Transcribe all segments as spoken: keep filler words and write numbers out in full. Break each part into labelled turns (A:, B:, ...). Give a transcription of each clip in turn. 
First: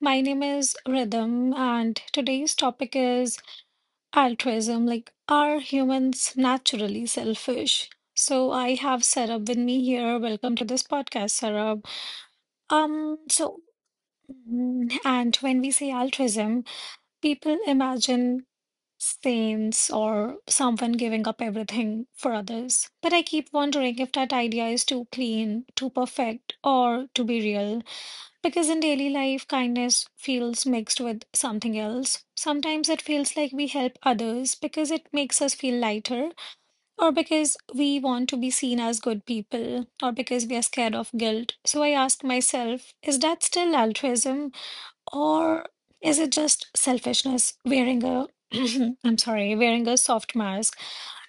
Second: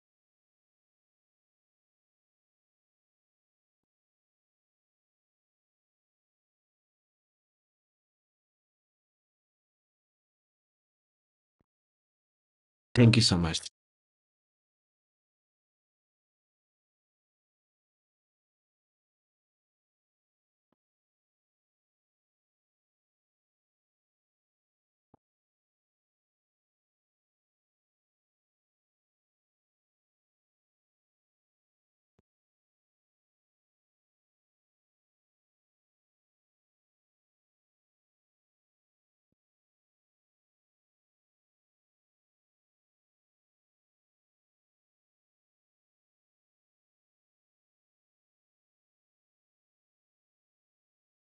A: My name is Rhythm, and today's topic is altruism. Like, are humans naturally selfish? So, I have Sarab with me here. Welcome to this podcast, Sarab.
B: Thank
A: Um,
B: you so much.
A: so, mm, and When we say altruism, people imagine saints or someone giving up everything for others. But I keep wondering if that idea is too clean, too perfect, or to be real. Because in daily life, kindness feels mixed with something else. Sometimes it feels like we help others because it makes us feel lighter, or because we want to be seen as good people, or because we are scared of guilt. So I ask myself, is that still altruism, or is it just selfishness wearing a I'm sorry, wearing a soft mask?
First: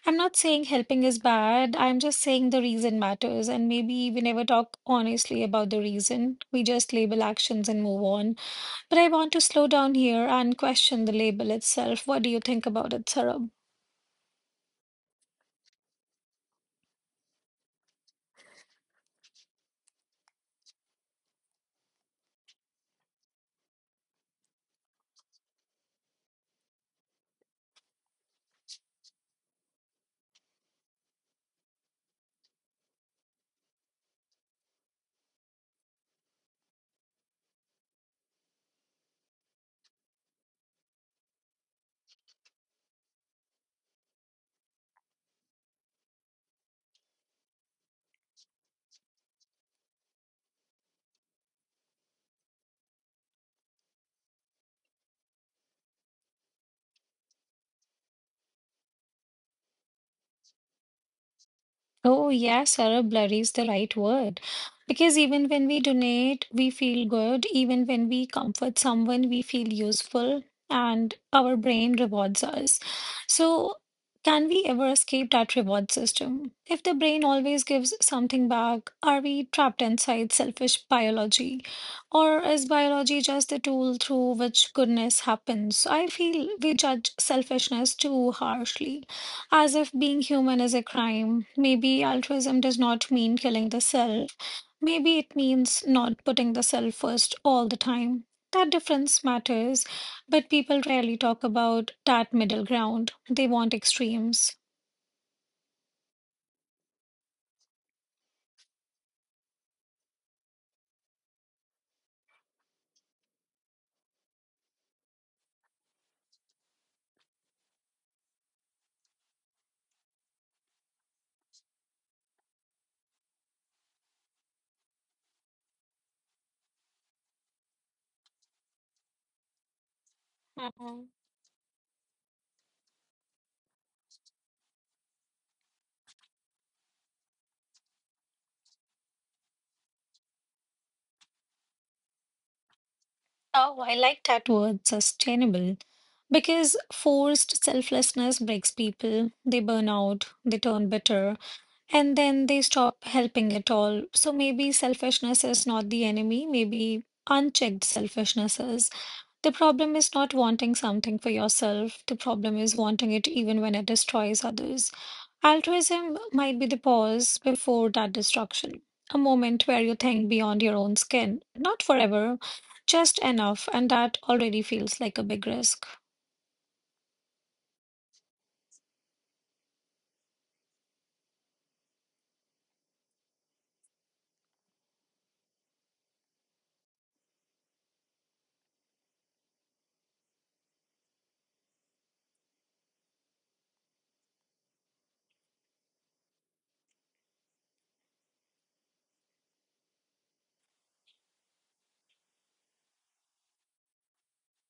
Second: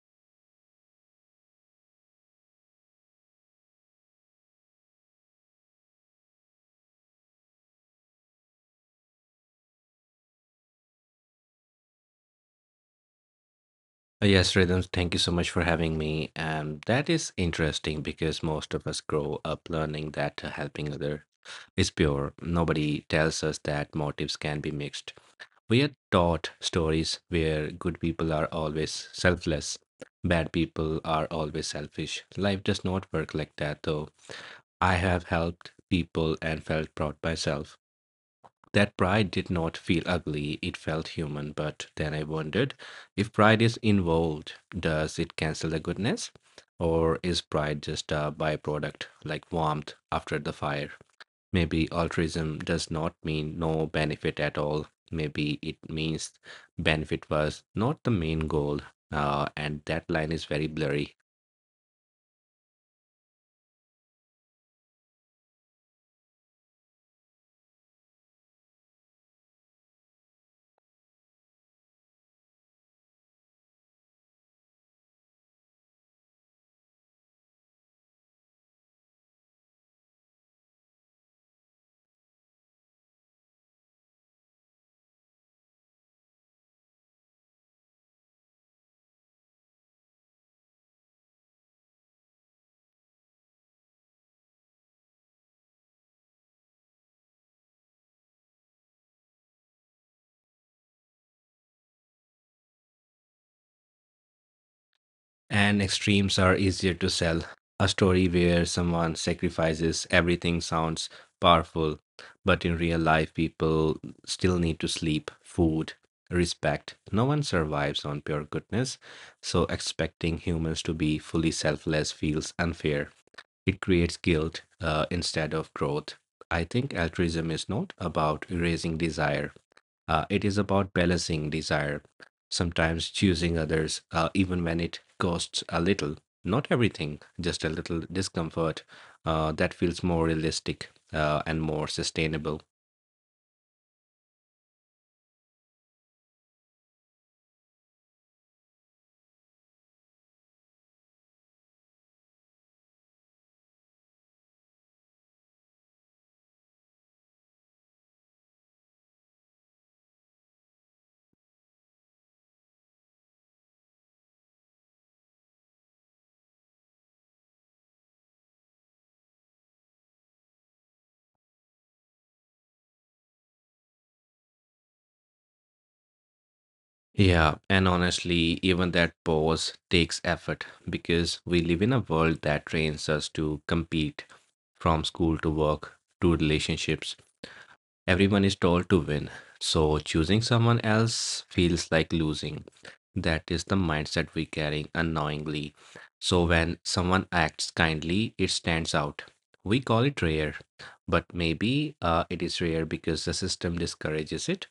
A: I'm not saying helping is bad. I'm just saying the reason matters. And maybe we never talk honestly about the reason. We just label actions and move on. But I want to slow down here and question the label itself. What do you think about it, Sarab?
B: Uh, Yes, Rhythms, thank you so much for having me. And that is interesting because most of us grow up learning that uh, helping other is pure. Nobody tells us that motives can be mixed. We are taught stories where good people are always selfless, bad people are always selfish. Life does not work like that, though. I have helped people and felt proud myself. That pride did not feel ugly, it felt human. But then I wondered if pride is involved, does it cancel the goodness? Or is pride just a byproduct, like warmth after the fire? Maybe altruism does not mean no benefit at all. Maybe it means benefit was not the main goal. Uh, and that line is very blurry.
A: Oh, yes, Arab, blurry is the right word. Because even when we donate, we feel good. Even when we comfort someone, we feel useful and our brain rewards us. So, can we ever escape that reward system? If the brain always gives something back, are we trapped inside selfish biology? Or is biology just the tool through which goodness happens? I feel we judge selfishness too harshly as if being human is a crime. Maybe altruism does not mean killing the self. Maybe it means not putting the self first all the time. That difference matters, but people rarely talk about that middle ground. They want extremes.
B: And extremes are easier to sell. A story where someone sacrifices everything sounds powerful, but in real life, people still need to sleep, food, respect. No one survives on pure goodness, so expecting humans to be fully selfless feels unfair. It creates guilt uh, instead of growth. I think altruism is not about erasing desire, uh, it is about
A: Mhm.
B: balancing desire, sometimes choosing others, uh, even when it costs a little. Not everything, just a little discomfort uh, that feels more realistic uh, and more sustainable.
A: Oh, I like that word, sustainable. Because forced selflessness breaks people. They burn out, they turn bitter, and then they stop helping at all. So maybe selfishness is not the enemy, maybe unchecked selfishness is. The problem is not wanting something for yourself, the problem is wanting it even when it destroys others. Altruism might be the pause before that destruction, a moment where you think beyond your own skin, not forever, just enough, and that already feels like a big risk.
B: Yeah, and honestly, even that pause takes effort because we live in a world that trains us to compete from school to work to relationships. Everyone is told to win, so choosing someone else feels like losing. That is the mindset we carry unknowingly. So when someone acts kindly, it stands out. We call it rare, but maybe uh, it is rare because the system discourages it,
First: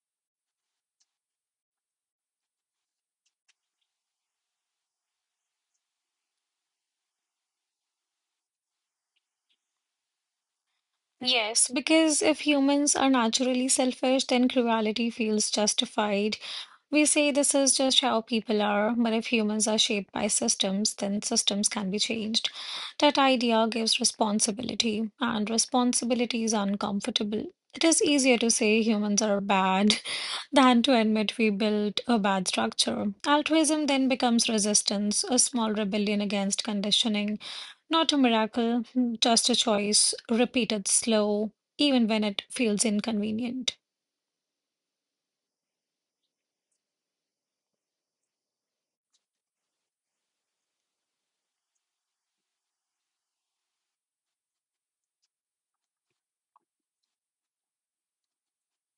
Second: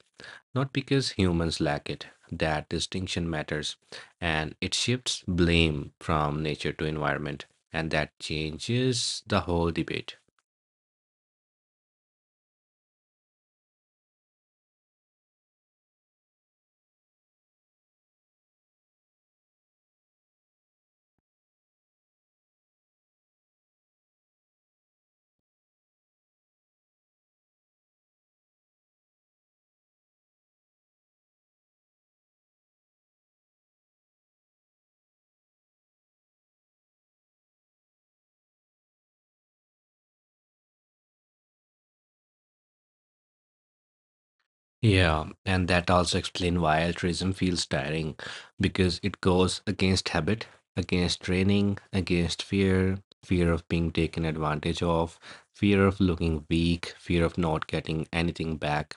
B: not because humans lack it. That distinction matters, and it shifts blame from nature to environment, and that changes the whole debate.
A: Yes, because if humans are naturally selfish, then cruelty feels justified. We say this is just how people are, but if humans are shaped by systems, then systems can be changed. That idea gives responsibility, and responsibility is uncomfortable. It is easier to say humans are bad than to admit we built a bad structure. Altruism then becomes resistance, a small rebellion against conditioning. Not a miracle, just a choice, repeated slow, even when it feels inconvenient.
B: Yeah, and that also explains why altruism feels tiring because it goes against habit, against training, against fear, fear of being taken advantage of, fear of looking weak, fear of not getting anything back.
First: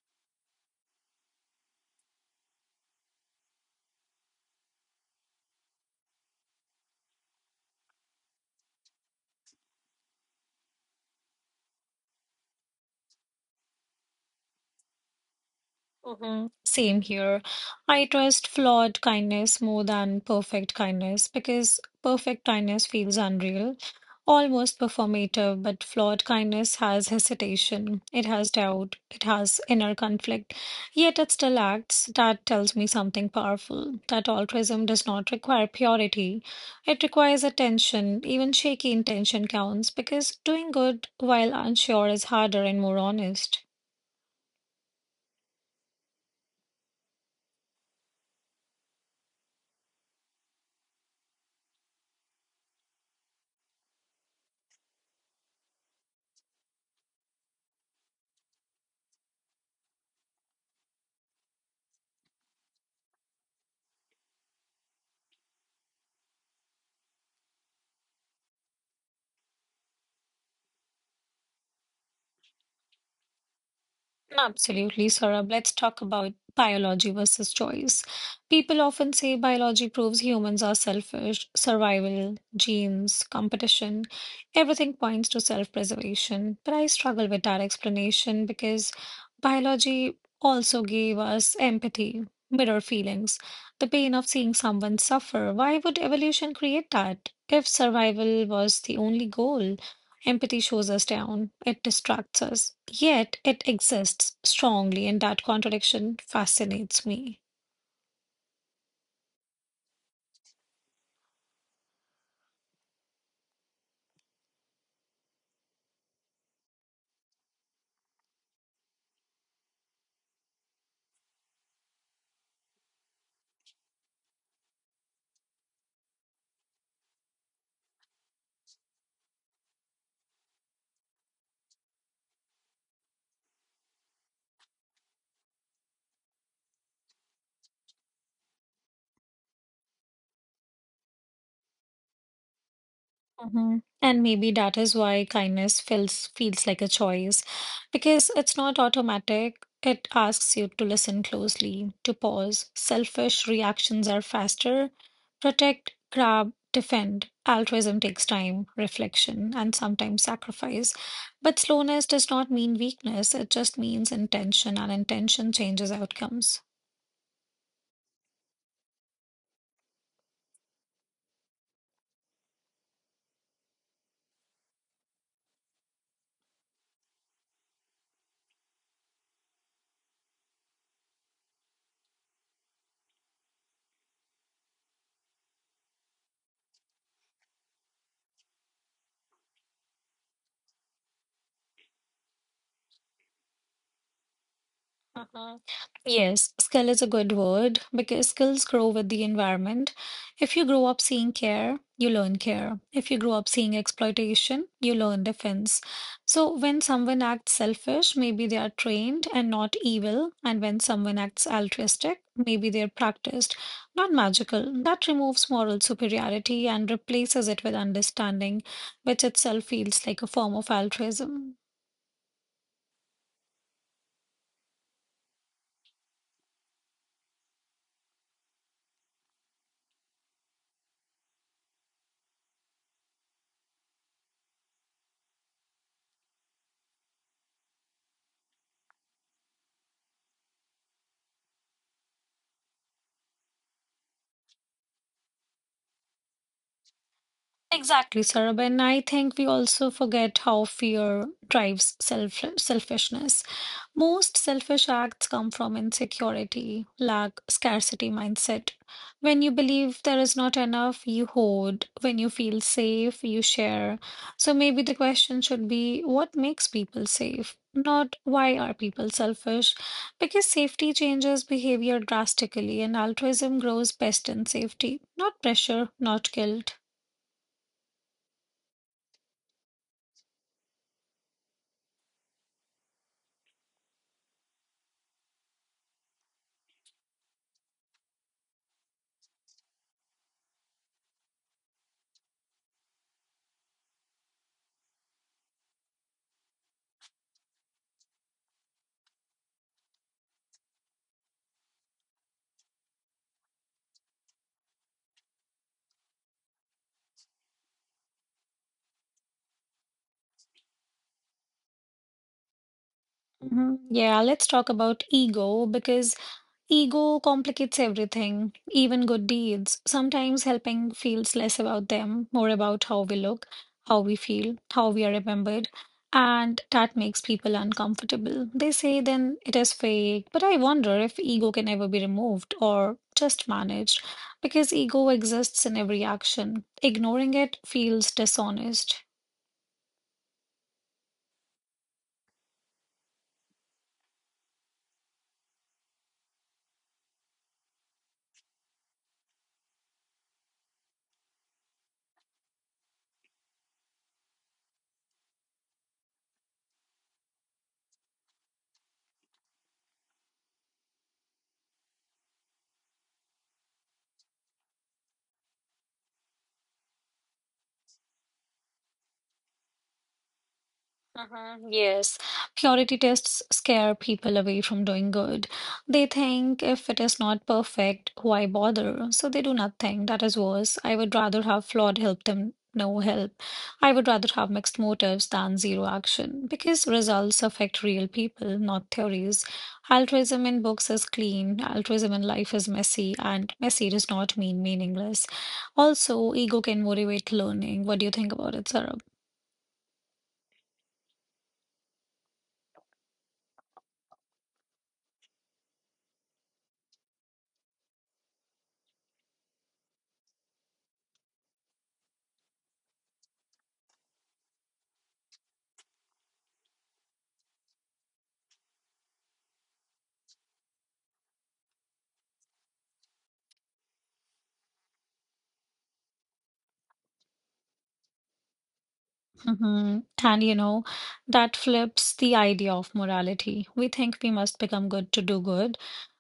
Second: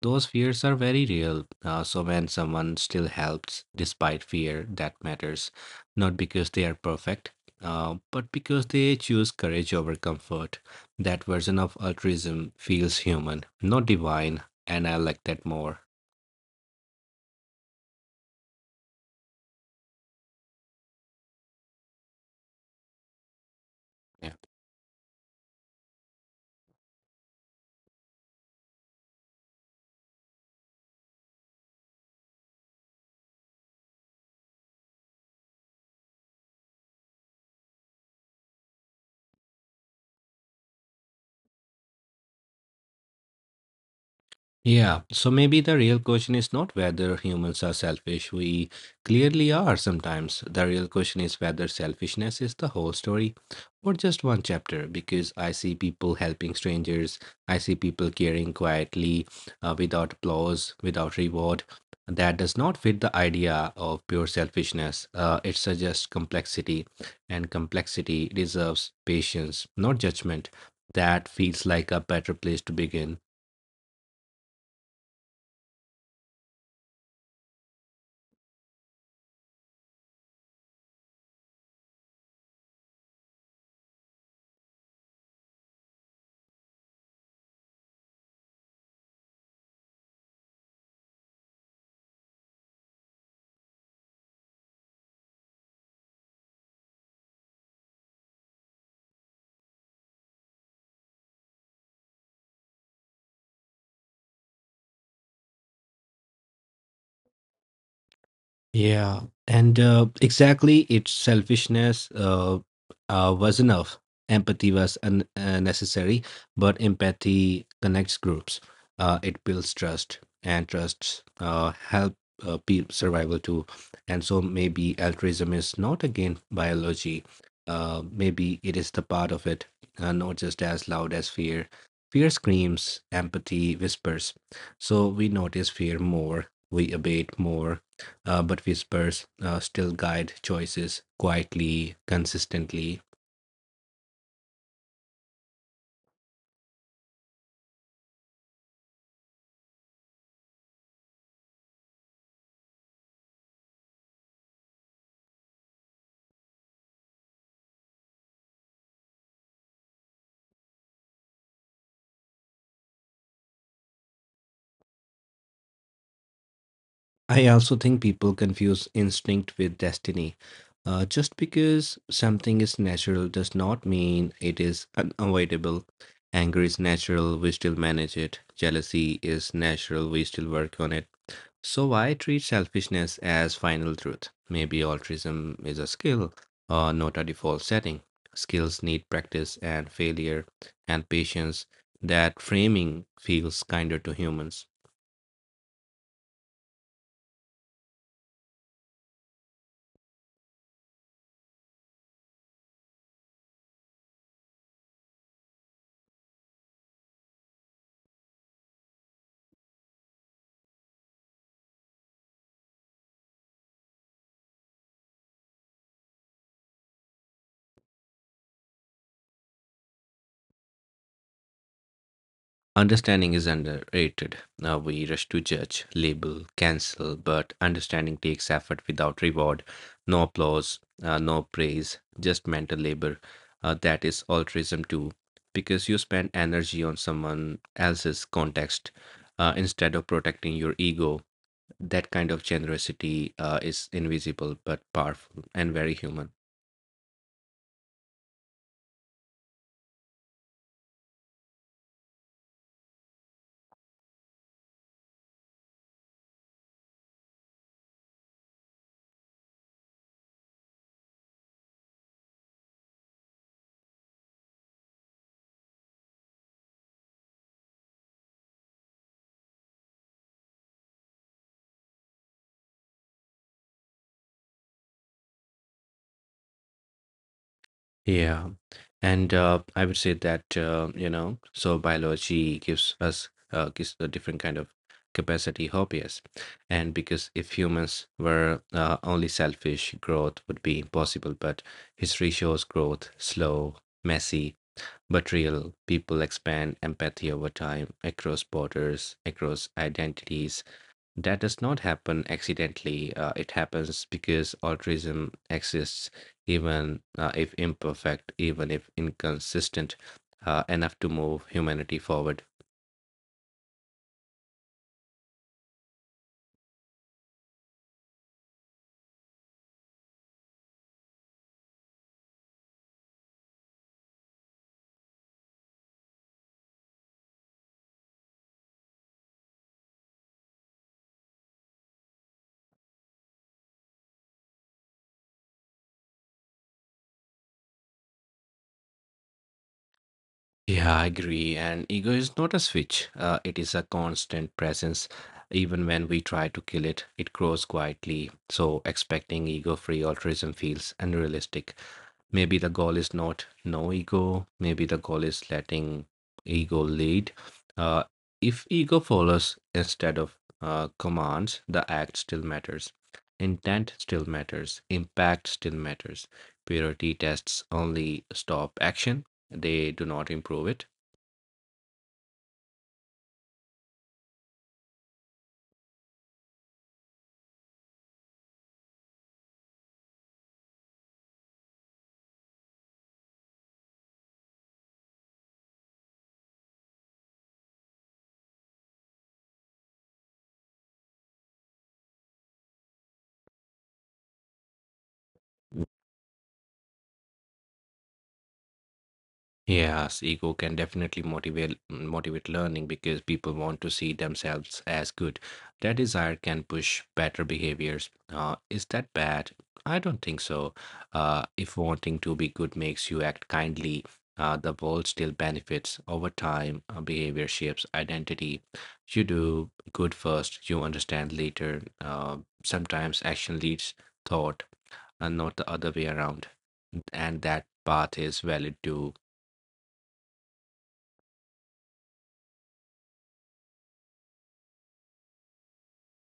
B: Those fears are very real. Uh, so when someone still helps despite fear, that matters. Not because they are perfect, uh, but because they choose courage over comfort. That version of altruism feels human, not divine, and I like that more.
A: Mhm. Same here. I trust flawed kindness more than perfect kindness because perfect kindness feels unreal,
B: Yeah.
A: almost performative, but flawed kindness has hesitation, it has doubt, it has inner conflict, yet it still acts. That tells me something powerful, that altruism does not require purity. It requires attention. Even shaky intention counts because doing good while unsure is harder and more honest.
B: Yeah, so maybe the real question is not whether humans are selfish. We clearly are sometimes. The real question is whether selfishness is the whole story or just one chapter. Because I see people helping strangers, I see people caring quietly, uh, without applause, without reward. That does not fit the idea of pure selfishness. Uh, it suggests complexity, and complexity deserves patience, not judgment. That feels like a better place to begin.
A: Absolutely, Saurabh. Let's talk about biology versus choice. People often say biology proves humans are selfish, survival, genes, competition, everything points to self-preservation. But I struggle with that explanation because biology also gave us empathy, mirror feelings, the pain of seeing someone suffer. Why would evolution create that if survival was the only goal? Empathy shows us down, it distracts us, yet it exists strongly, and that contradiction fascinates me.
B: Yeah, and uh, exactly, its selfishness uh, uh, was enough. Empathy was un- uh, necessary, but empathy connects groups. Uh, it builds trust, and trust uh, help uh, pe- survival too. And so maybe altruism is not again biology. Uh, maybe it is the part of it, uh, not just as loud as fear. Fear screams, empathy whispers. So we notice fear more, we abate more uh, but whispers uh, still guide choices quietly, consistently.
A: hmm And maybe that is why kindness feels feels like a choice, because it's not automatic. It asks you to listen closely, to pause. Selfish reactions are faster. Protect, grab, defend. Altruism takes time, reflection, and sometimes sacrifice. But slowness does not mean weakness. It just means intention, and intention changes outcomes.
B: I also think people confuse instinct with destiny. Uh, just because something is natural does not mean it is unavoidable. Anger is natural, we still manage it. Jealousy is natural, we still work on it. So, why treat selfishness as final truth? Maybe altruism is a skill, or not a default setting. Skills need practice and failure and patience. That framing feels kinder to humans.
A: uh Yes, skill is a good word because skills grow with the environment. If you grow up seeing care, you learn care. If you grow up seeing exploitation, you learn defense. So when someone acts selfish, maybe they are trained and not evil. And when someone acts altruistic, maybe they're practiced, not magical. That removes moral superiority and replaces it with understanding, which itself feels like a form of altruism.
B: Understanding is underrated. Now we rush to judge, label, cancel, but understanding takes effort without reward, no applause, uh, no praise, just mental labor. Uh, that is altruism too, because you spend energy on someone else's context uh, instead of protecting your ego. That kind of generosity uh, is invisible but powerful and very human.
A: Exactly, Sarab. And I think we also forget how fear drives self selfishness. Most selfish acts come from insecurity, lack, scarcity mindset. When you believe there is not enough, you hoard. When you feel safe, you share. So maybe the question should be what makes people safe? Not why are people selfish? Because safety changes behavior drastically, and altruism grows best in safety, not pressure, not guilt.
B: Yeah. And uh, I would say that, uh, you know, so biology gives us uh, gives a different kind of capacity, hobbies. And because if humans were uh, only selfish, growth would be impossible. But history shows growth slow, messy, but real. People expand empathy over time, across borders, across identities, that does not happen accidentally. Uh, it happens because altruism exists, even uh, if imperfect, even if inconsistent, uh, enough to move humanity forward.
A: Mhm. Yeah, let's talk about ego because ego complicates everything, even good deeds. Sometimes helping feels less about them, more about how we look, how we feel, how we are remembered. And that makes people uncomfortable. They say then it is fake, but I wonder if ego can ever be removed or just managed because ego exists in every action. Ignoring it feels dishonest.
B: Yeah, I agree. And ego is not a switch, uh, it is a constant presence. Even when we try to kill it, it grows quietly. So, expecting ego free altruism feels unrealistic. Maybe the goal is not no ego. Maybe the goal is letting ego lead. Uh, if ego follows instead of uh, commands, the act still matters. Intent still matters. Impact still matters. Purity tests only stop action, they do not improve it.
A: Uh-huh, yes, purity tests scare people away from doing good. They think if it is not perfect, why bother? So they do nothing. That is worse. I would rather have flawed help than no help. I would rather have mixed motives than zero action because results affect real people, not theories. Altruism in books is clean, altruism in life is messy, and messy does not mean meaningless. Also, ego can motivate learning. What do you think about it, Sarah?
B: Yes, ego can definitely motivate motivate learning because people want to see themselves as good. That desire can push better behaviors. Uh, is that bad? I don't think so. Uh, if wanting to be good makes you act kindly, uh, the world still benefits. Over time, uh, behavior shapes identity. You do good first, you understand later. Uh, sometimes action leads thought, and not the other way around. And that path is valid too.
A: hmm And you know, that flips the idea of morality. We think we must become good to do good,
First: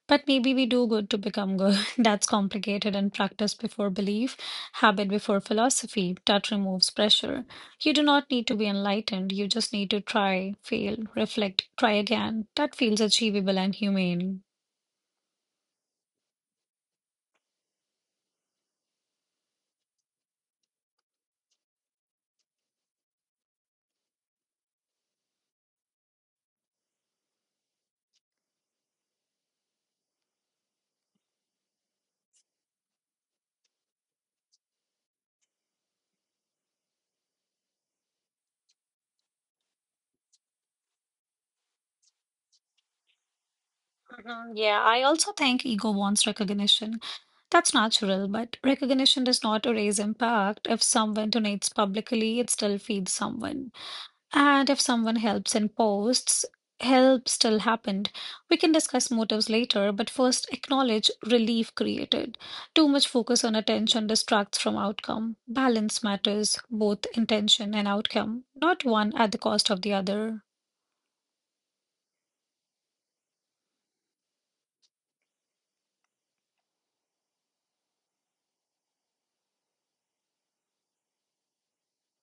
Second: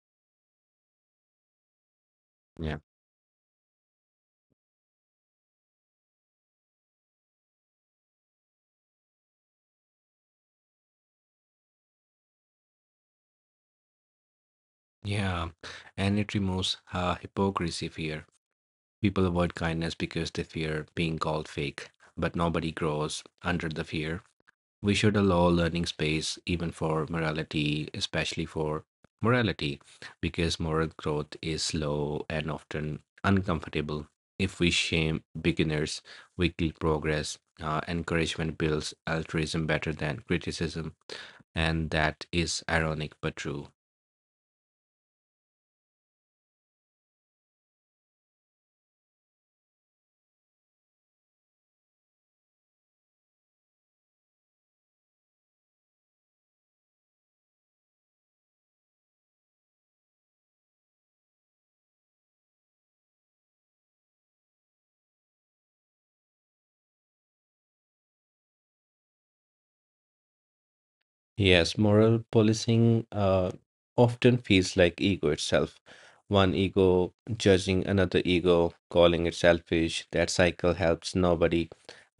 A: but maybe we do good to become good. That's complicated and practice before belief, habit before philosophy. That removes pressure. You do not need to be enlightened. You just need to try, fail, reflect, try again. That feels achievable and humane.
B: Yeah, and it removes uh, hypocrisy fear. People avoid kindness because they fear being called fake, but nobody grows under the fear. We should allow learning space even for morality, especially for morality, because moral growth is slow and often uncomfortable. If we shame beginners, we kill progress. Uh, encouragement builds altruism better than criticism, and that is ironic but true.
A: Mhm. Yeah, I also think ego wants recognition. That's natural, but recognition does not erase impact. If someone donates publicly, it still feeds someone. And if someone helps in posts, help still happened. We can discuss motives later, but first acknowledge relief created. Too much focus on attention distracts from outcome. Balance matters, both intention and outcome, not one at the cost of the other.
B: Yes, moral policing uh, often feels like ego itself. One ego judging another ego, calling it selfish. That cycle helps nobody.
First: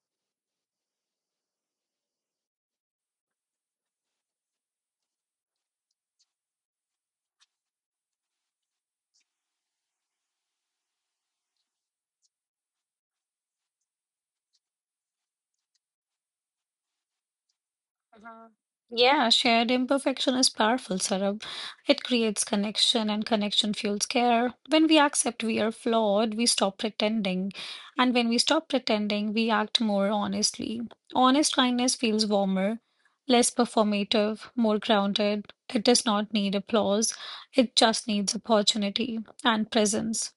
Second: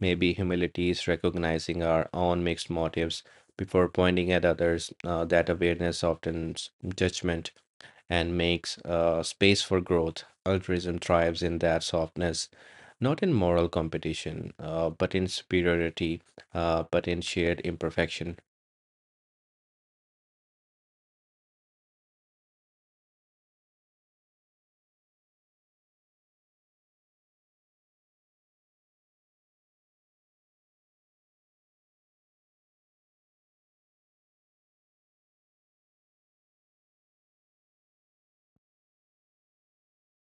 B: Maybe humility is recognizing our own mixed motives before pointing at others. Uh, that awareness softens judgment and makes uh, space for growth. Altruism thrives in that softness, not in moral competition, uh, but in superiority, uh, but in shared imperfection.
A: uh Yeah, shared imperfection is powerful, Sarab. It creates connection, and connection fuels care. When we accept we are flawed, we stop pretending. And when we stop pretending, we act more honestly. Honest kindness feels warmer, less performative, more grounded. It does not need applause, it just needs opportunity and presence.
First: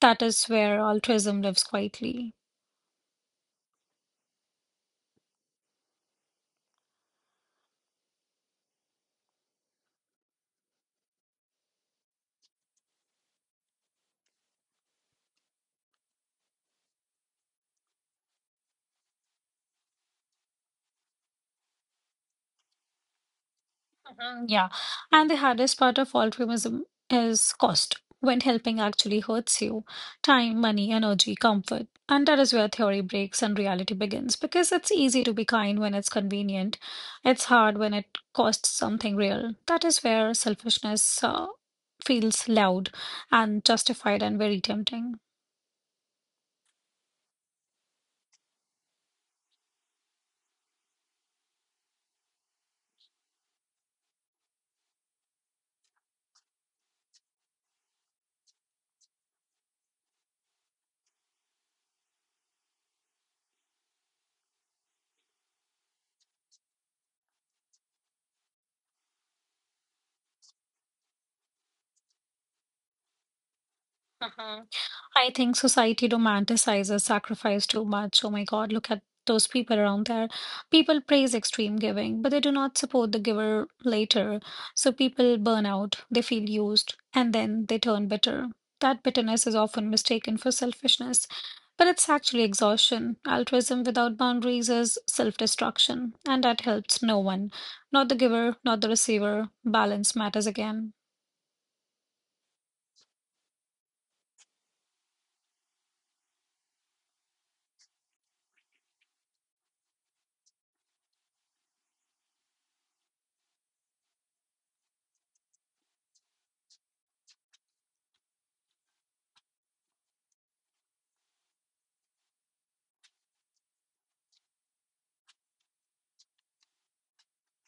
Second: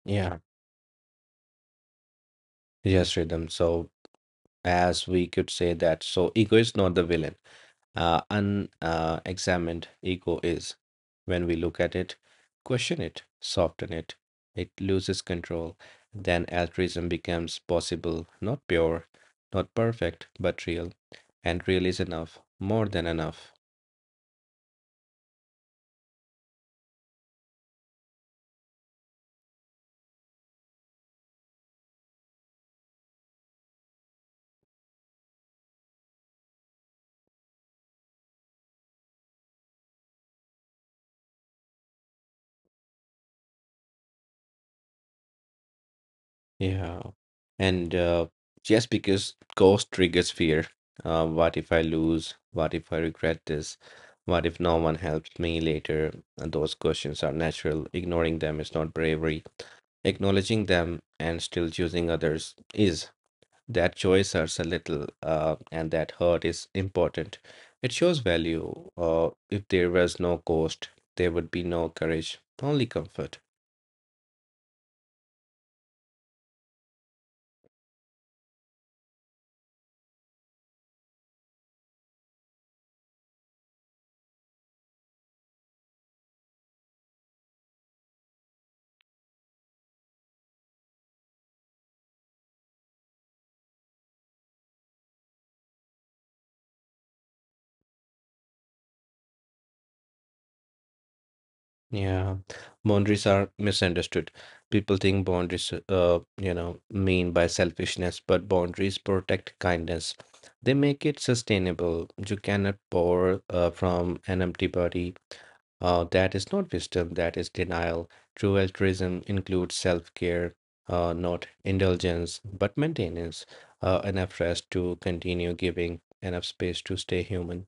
A: That
B: Yeah.
A: is where altruism lives quietly.
B: Yes, Rhythm. So, as we could say that, so ego is not the villain. Uh, unexamined uh, examined ego is. When we look at it, question it, soften it, it loses control. Then altruism becomes possible, not pure, not perfect, but real. And real is enough, more than enough.
A: Mm. Yeah, and the hardest part of altruism is cost. When helping actually hurts you, time, money, energy, comfort. And that is where theory breaks and reality begins because it's easy to be kind when it's convenient. It's hard when it costs something real. That is where selfishness uh, feels loud and justified and very tempting.
B: Yeah. And uh, Just because ghost triggers fear. Uh, what if I lose? What if I regret this? What if no one helps me later? And those questions are natural. Ignoring them is not bravery. Acknowledging them and still choosing others is. That choice hurts a little, uh, and that hurt is important. It shows value. Uh, if there was no ghost, there would be no courage, only comfort.
A: I think society romanticizes sacrifice too much. Oh my God, look at those people around there. People praise extreme giving, but they do not support the giver later. So people burn out, they feel used, and then they turn bitter. That bitterness is often mistaken for selfishness, but it's actually exhaustion. Altruism without boundaries is self destruction, and that helps no one. Not the giver, not the receiver. Balance matters again.
B: Yeah, boundaries are misunderstood. People think boundaries, uh, you know, mean by selfishness, but boundaries protect kindness. They make it sustainable. You cannot pour uh, from an empty body. Uh, that is not wisdom, that is denial. True altruism includes self-care, uh, not indulgence, but maintenance, uh, enough rest to continue giving, enough space to stay human.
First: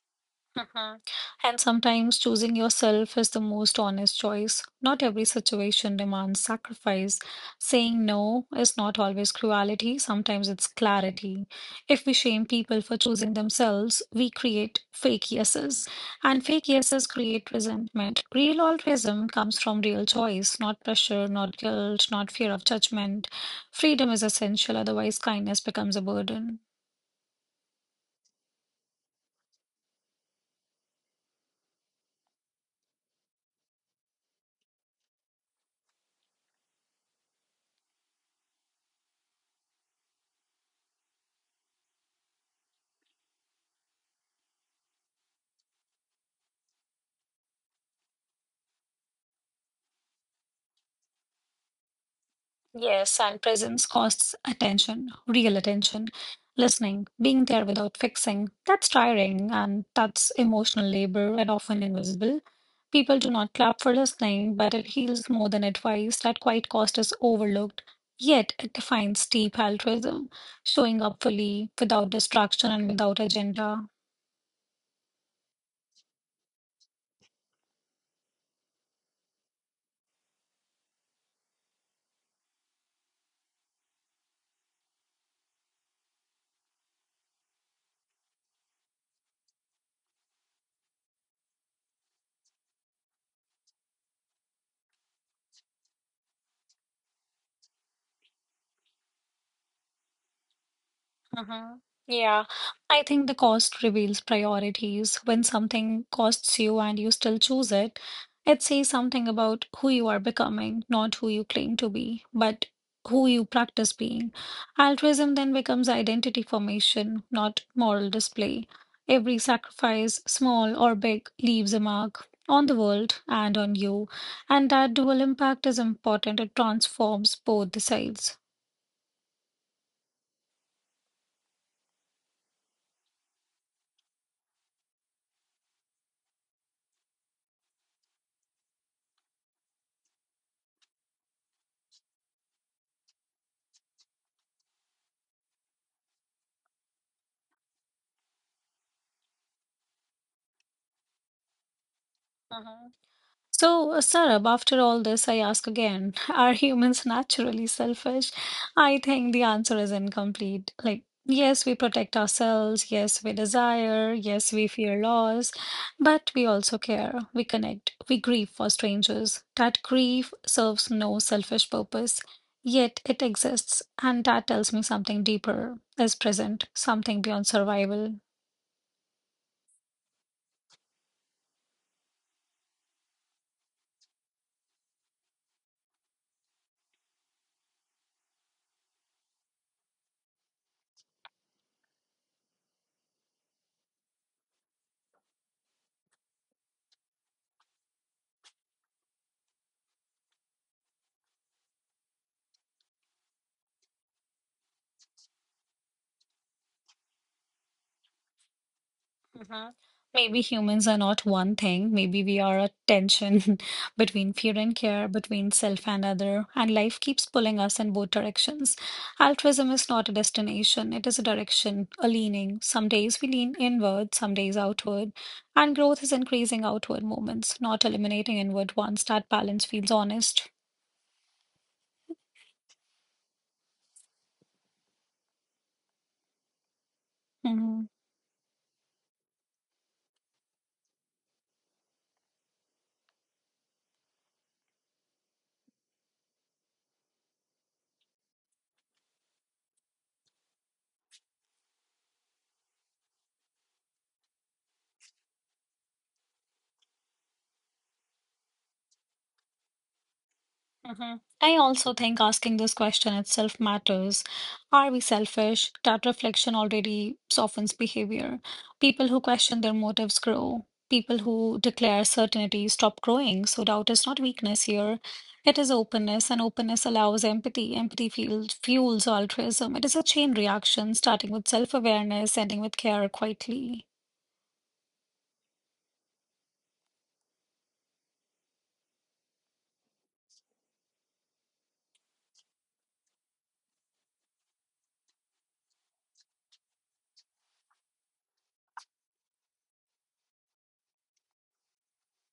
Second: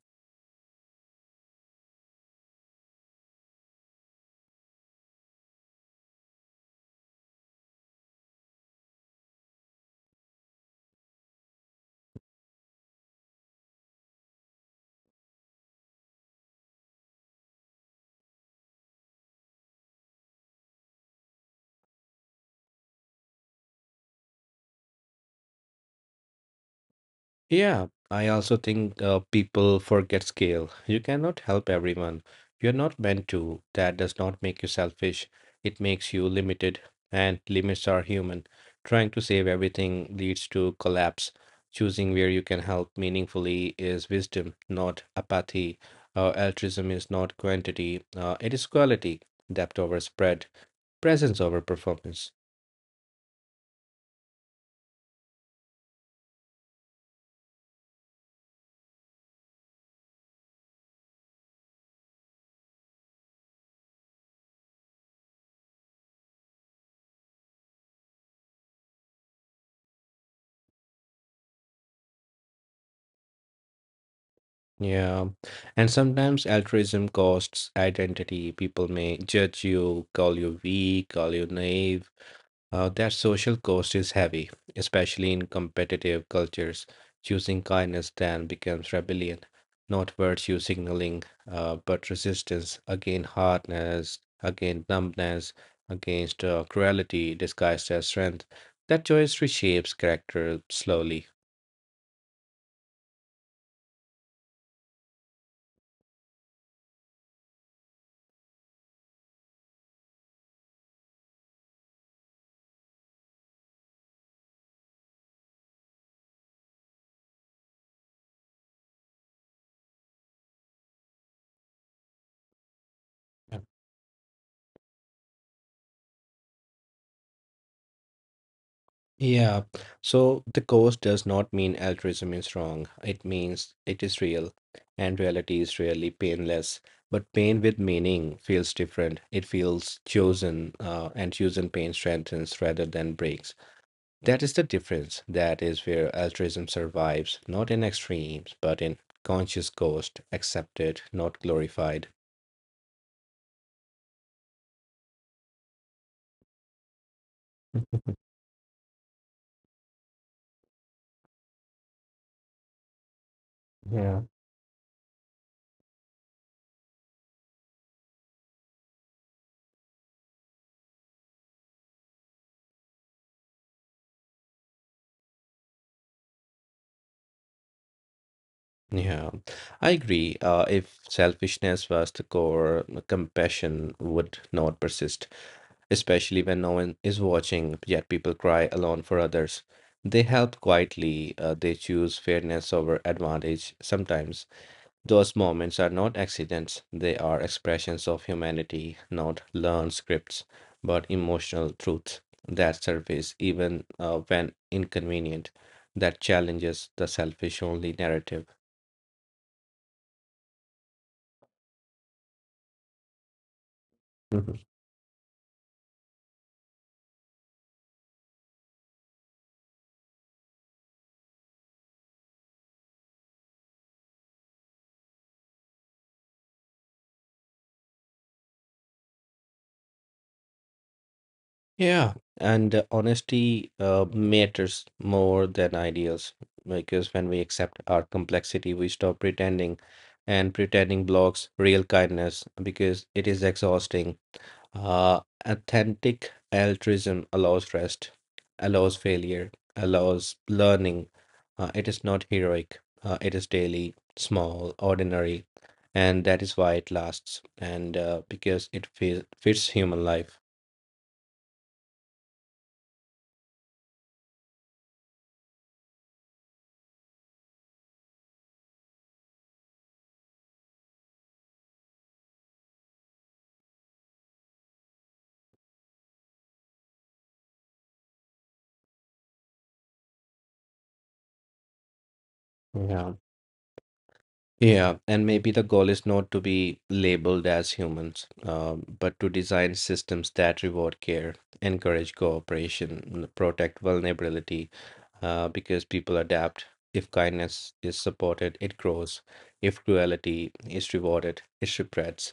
A: Mhm. And sometimes choosing yourself is the most honest choice. Not every situation demands sacrifice. Saying no is not always cruelty, sometimes it's clarity. If we shame people for choosing themselves, we create fake yeses. And fake yeses create resentment. Real altruism comes from real choice, not pressure, not guilt, not fear of judgment. Freedom is essential, otherwise, kindness becomes a burden.
B: Yeah, I also think uh, people forget scale. You cannot help everyone. You're not meant to. That does not make you selfish. It makes you limited, and limits are human. Trying to save everything leads to collapse. Choosing where you can help meaningfully is wisdom, not apathy. Uh, altruism is not quantity, uh, it is quality, depth over spread, presence over performance.
A: Yes, and presence costs attention, real attention, listening, being there without fixing. That's tiring and that's emotional labor and often invisible. People do not clap for listening, but it heals more than advice. That quiet cost is overlooked. Yet it defines deep altruism, showing up fully, without distraction and without agenda.
B: Yeah. And sometimes altruism costs identity. People may judge you, call you weak, call you naive. Uh, that social cost is heavy, especially in competitive cultures. Choosing kindness then becomes rebellion, not virtue signaling, uh, but resistance against hardness, against numbness, against uh, cruelty disguised as strength. That choice reshapes character slowly.
A: Uh-huh. Yeah, I think the cost reveals priorities. When something costs you and you still choose it, it says something about who you are becoming, not who you claim to be, but who you practice being. Altruism then becomes identity formation, not moral display. Every sacrifice, small or big, leaves a mark on the world and on you. And that dual impact is important. It transforms both the sides.
B: Yeah, so the course does not mean altruism is wrong. It means it is real, and reality is rarely painless. But pain with meaning feels different. It feels chosen, uh, and chosen pain strengthens rather than breaks. That is the difference. That is where altruism survives, not in extremes, but in conscious cost, accepted, not glorified.
A: So, uh, Sarab, after all this, I ask again, are humans naturally selfish? I think the answer is incomplete. Like, yes, we protect ourselves, yes, we desire,
B: Yeah.
A: yes, we fear loss, but we also care, we connect, we grieve for strangers. That grief serves no selfish purpose, yet it exists, and that tells me something deeper is present, something beyond survival.
B: Yeah, I agree. Uh, if selfishness was the core, compassion would not persist, especially when no one is watching, yet people cry alone for others. They help quietly, uh, they choose fairness over advantage. Sometimes those moments are not accidents, they are expressions of humanity, not learned scripts, but emotional truths that surface even uh, when inconvenient, that challenges the selfish only narrative.
A: Mhm. Maybe humans are not one thing. Maybe we are a tension between fear and care, between self and other, and life keeps pulling us in both directions. Altruism is not a destination, it is a direction, a leaning. Some days we lean inward, some days outward, and growth is increasing outward movements, not eliminating inward ones. That balance feels honest.
B: Yeah, and uh, honesty uh, matters more than ideals because when we
A: Mhm.
B: accept our complexity, we stop pretending, and pretending blocks real kindness because it is exhausting. Uh, authentic altruism allows rest, allows failure, allows learning. Uh, it is not heroic, uh, it is daily, small, ordinary, and that is why it lasts, and uh, because it fi fits human life.
A: Mhm. I also think asking this question itself matters. Are we selfish? That reflection already softens behavior. People who question their motives grow. People who declare certainty stop growing. So doubt is not weakness here. It is openness, and openness allows empathy. Empathy fuels, fuels altruism. It is a chain reaction, starting with self-awareness, ending with care
B: Yeah.
A: quietly.
B: Yeah, and maybe the goal is not to be labeled as humans, um, but to design systems that reward care, encourage cooperation, n- protect vulnerability, uh, because people adapt. If kindness is supported, it grows. If cruelty is rewarded, it spreads.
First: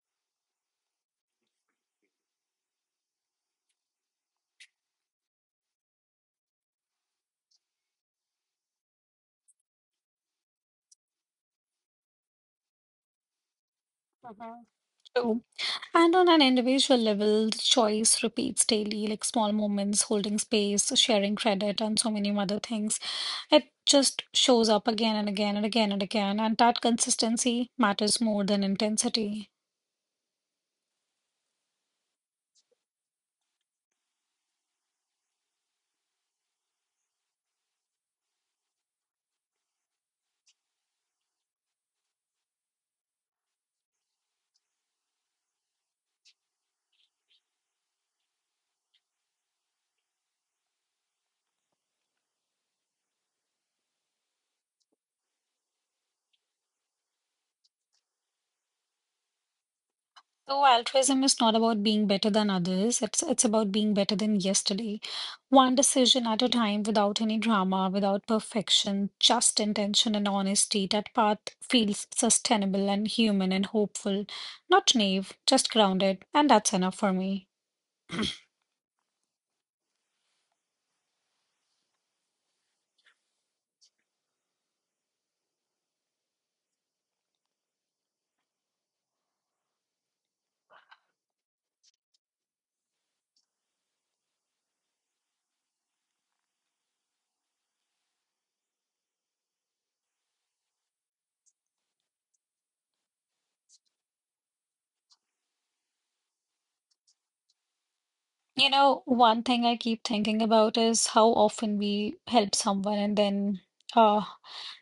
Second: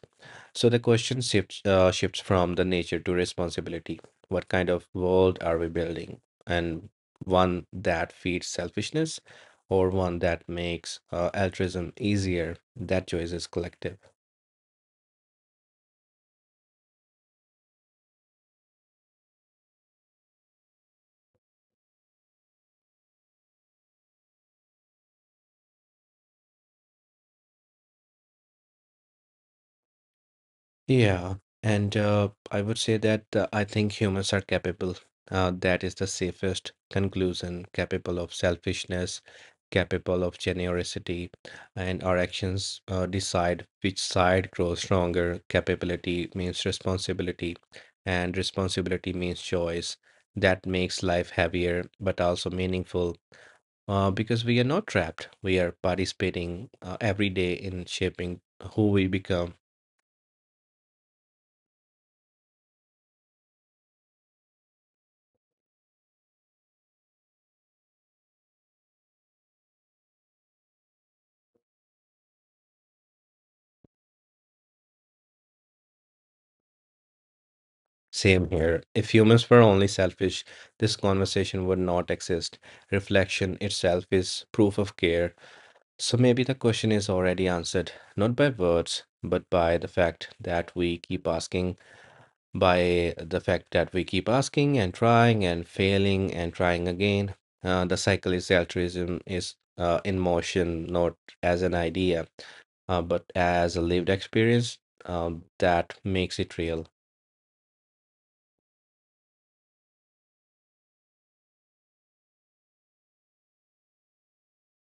B: So the question shifts uh, shifts from the nature to responsibility. What kind of world are we building? And one that feeds selfishness or one that makes uh, altruism easier? That choice is collective.
A: Mhm. True. And on an individual level, choice repeats daily, like small moments, holding space, sharing credit, and so many other things. It just shows up again and again and again and again. And that consistency matters more than intensity.
B: Yeah, and uh, I would say that uh, I think humans are capable. Uh, that is the safest conclusion, capable of selfishness, capable of generosity, and our actions uh, decide which side grows stronger. Capability means responsibility, and responsibility means choice. That makes life heavier, but also meaningful, uh, because we are not trapped. We are participating uh, every day in shaping who we become.
A: So altruism is not about being better than others. It's it's about being better than yesterday. One decision at a time without any drama, without perfection, just intention and honesty. That path feels sustainable and human and hopeful. Not naive, just grounded, and that's enough for me.
B: Same here. If humans were only selfish, this conversation would not exist. Reflection itself is proof of care. So maybe the question is already answered, not by words, but by the fact that we keep asking, by the fact that we keep asking and trying and failing and trying again. Uh, the cycle is altruism is uh, in motion, not as an idea, uh, but as a lived experience um, that makes it real.
A: You know, one thing I keep thinking about is how often we help someone and then uh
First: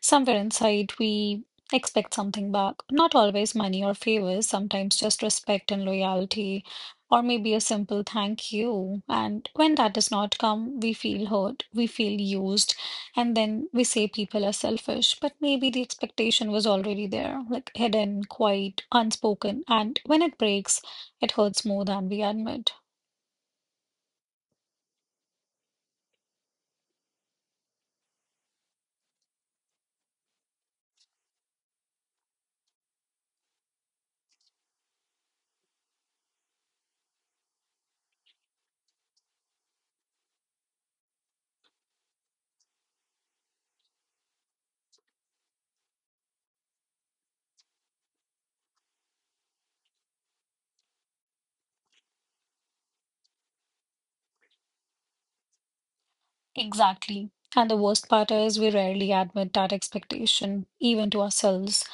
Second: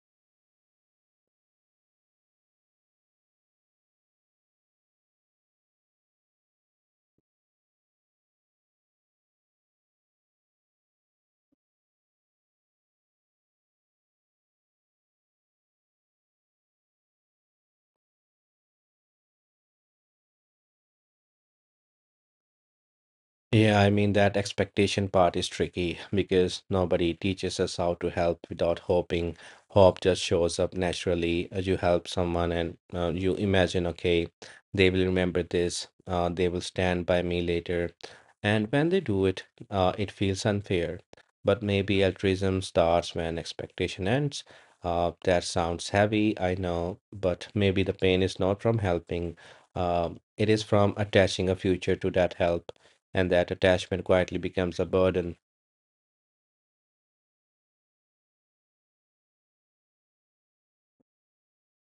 A: somewhere inside we expect something back. Not always money or favors, sometimes just respect and loyalty, or maybe a simple thank you. And when that does not come, we feel hurt, we feel used, and then we say people are selfish. But maybe the expectation was already there, like hidden, quiet, unspoken, and when it breaks, it hurts more than we admit.
B: Yeah, I mean, that expectation part is tricky because nobody teaches us how to help without hoping. Hope just shows up naturally. Uh, You help someone and uh, you imagine, okay, they will remember this, uh, they will stand by me later. And when they do it, uh, it feels unfair. But maybe altruism starts when expectation ends. Uh, that sounds heavy, I know, but maybe the pain is not from helping, uh, it is from attaching a future to that help, and that attachment quietly becomes a burden.
A: Exactly. And the worst part is we rarely admit that expectation, even to ourselves.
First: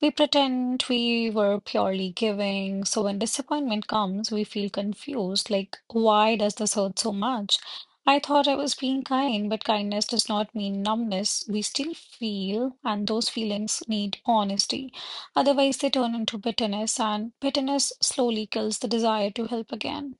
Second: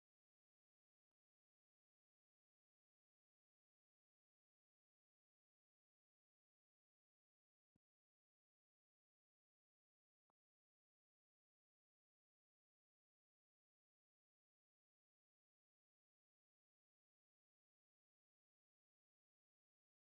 A: We pretend we were purely giving. So when disappointment comes, we feel confused, like, why does this hurt so much? I thought I was being kind, but kindness does not mean numbness. We still feel, and those feelings need honesty. Otherwise, they turn into bitterness, and bitterness slowly kills the desire to help again.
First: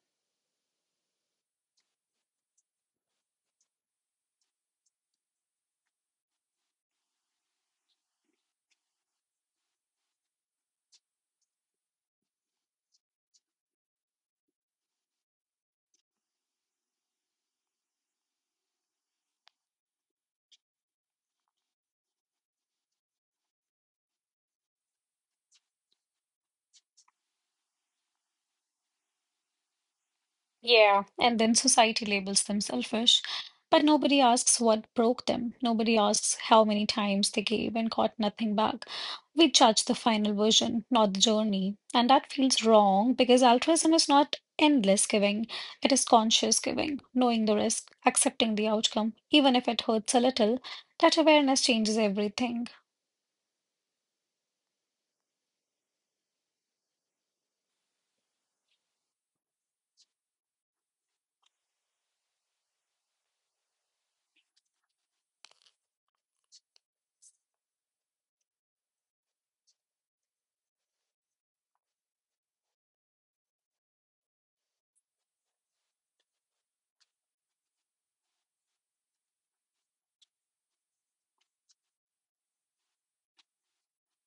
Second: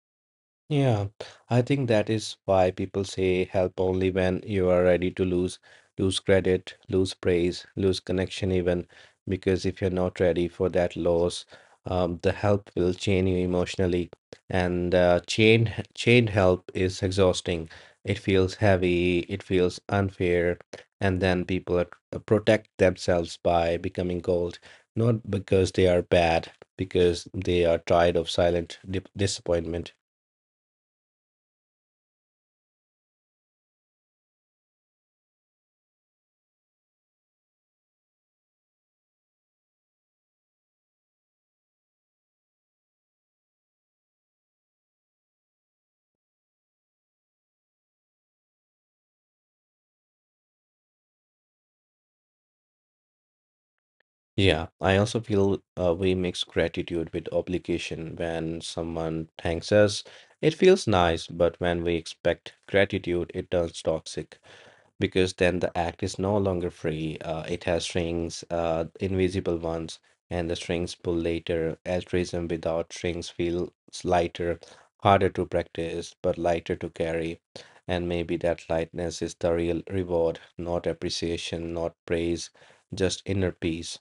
B: Yeah, I think that is why people say help only when you are ready to lose, lose credit, lose praise, lose connection even, because if you're not ready for that loss, um, the help will chain you emotionally, and uh, chained chained help is exhausting. It feels heavy, it feels unfair, and then people are, uh, protect themselves by becoming cold, not because they are bad, because they are tired of silent dip disappointment.
A: Yeah, and then society labels them selfish, but nobody asks what broke them. Nobody asks how many times they gave and got nothing back. We judge the final version, not the journey. And that feels wrong because altruism is not endless giving, it is conscious giving, knowing the risk, accepting the outcome, even if it hurts a little. That awareness changes everything.
B: Yeah, I also feel uh, we mix gratitude with obligation. When someone thanks us, it feels nice, but when we expect gratitude, it turns toxic because then the act is no longer free. Uh, it has strings, uh, invisible ones, and the strings pull later. Altruism without strings feels lighter, harder to practice, but lighter to carry. And maybe that lightness is the real reward, not appreciation, not praise, just inner peace.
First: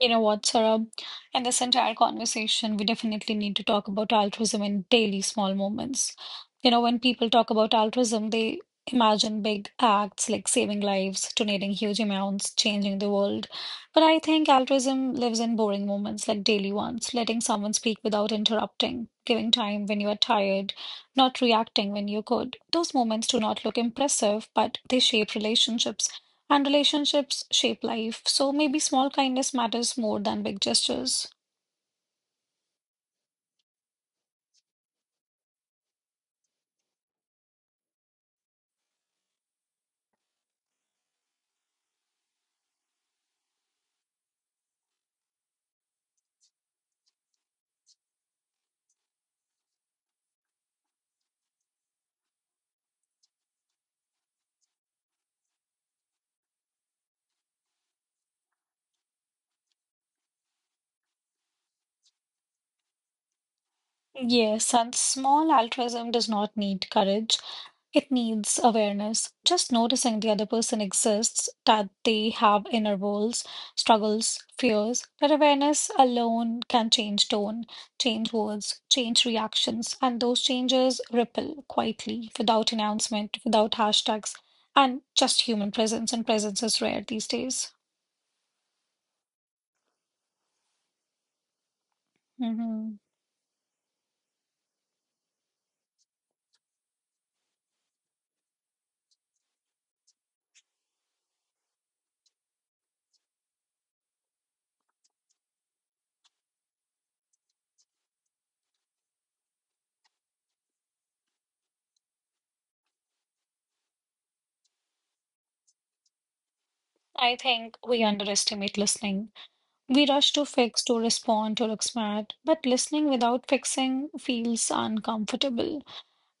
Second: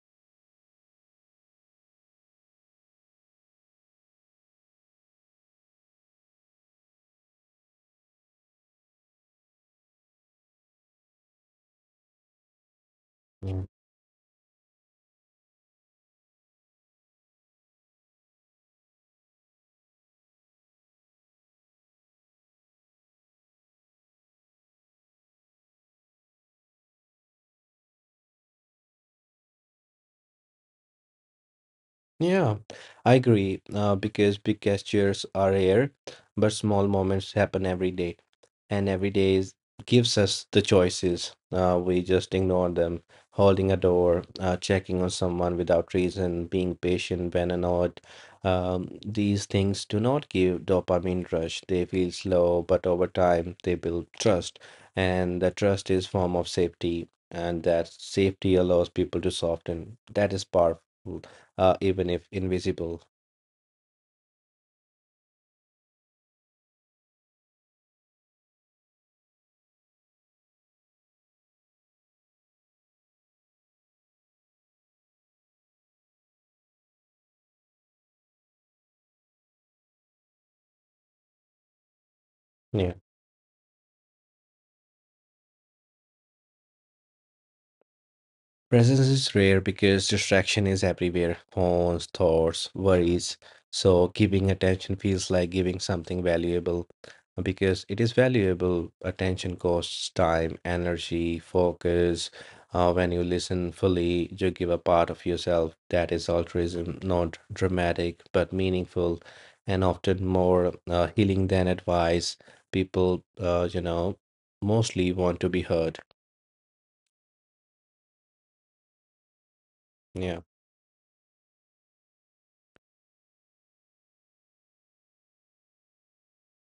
A: You know what, Saurabh? In this entire conversation, we definitely need to talk about altruism in daily small moments. You know, when people talk about altruism, they imagine big acts like saving lives, donating huge amounts, changing the world. But I think altruism lives in boring moments like daily ones, letting someone speak without interrupting, giving time when you are tired, not reacting when you could. Those moments do not look impressive, but they shape relationships and relationships shape life, so maybe small kindness matters more than big gestures.
B: Yeah, I agree, uh, because big gestures are rare, but small moments happen every day, and every day is, gives us the choices. Uh, we just ignore them, holding a door, uh, checking on someone without reason, being patient when annoyed. Um, these things do not give dopamine rush. They feel slow, but over time they build trust, and the trust is form of safety, and that safety allows people to soften. That is powerful uh, even if invisible.
A: Yes, and small altruism does not need courage. It needs awareness. Just noticing the other person exists, that they have inner worlds, struggles, fears. That awareness alone can change tone, change words, change reactions, and those changes ripple quietly,
B: Yeah.
A: without announcement, without hashtags, and just human presence, and presence is rare these days.
B: Presence is rare because distraction is everywhere phones, thoughts,
A: Hmm.
B: worries. So, giving attention feels like giving something valuable because it is valuable. Attention costs time, energy, focus. Uh, when you listen fully, you give a part of yourself. That is altruism, not dramatic, but meaningful and often more uh, healing than advice. People, uh, you know, mostly want to be heard.
A: I think we underestimate listening. We
B: Yeah.
A: rush to fix, to respond, to look smart, but listening without fixing feels uncomfortable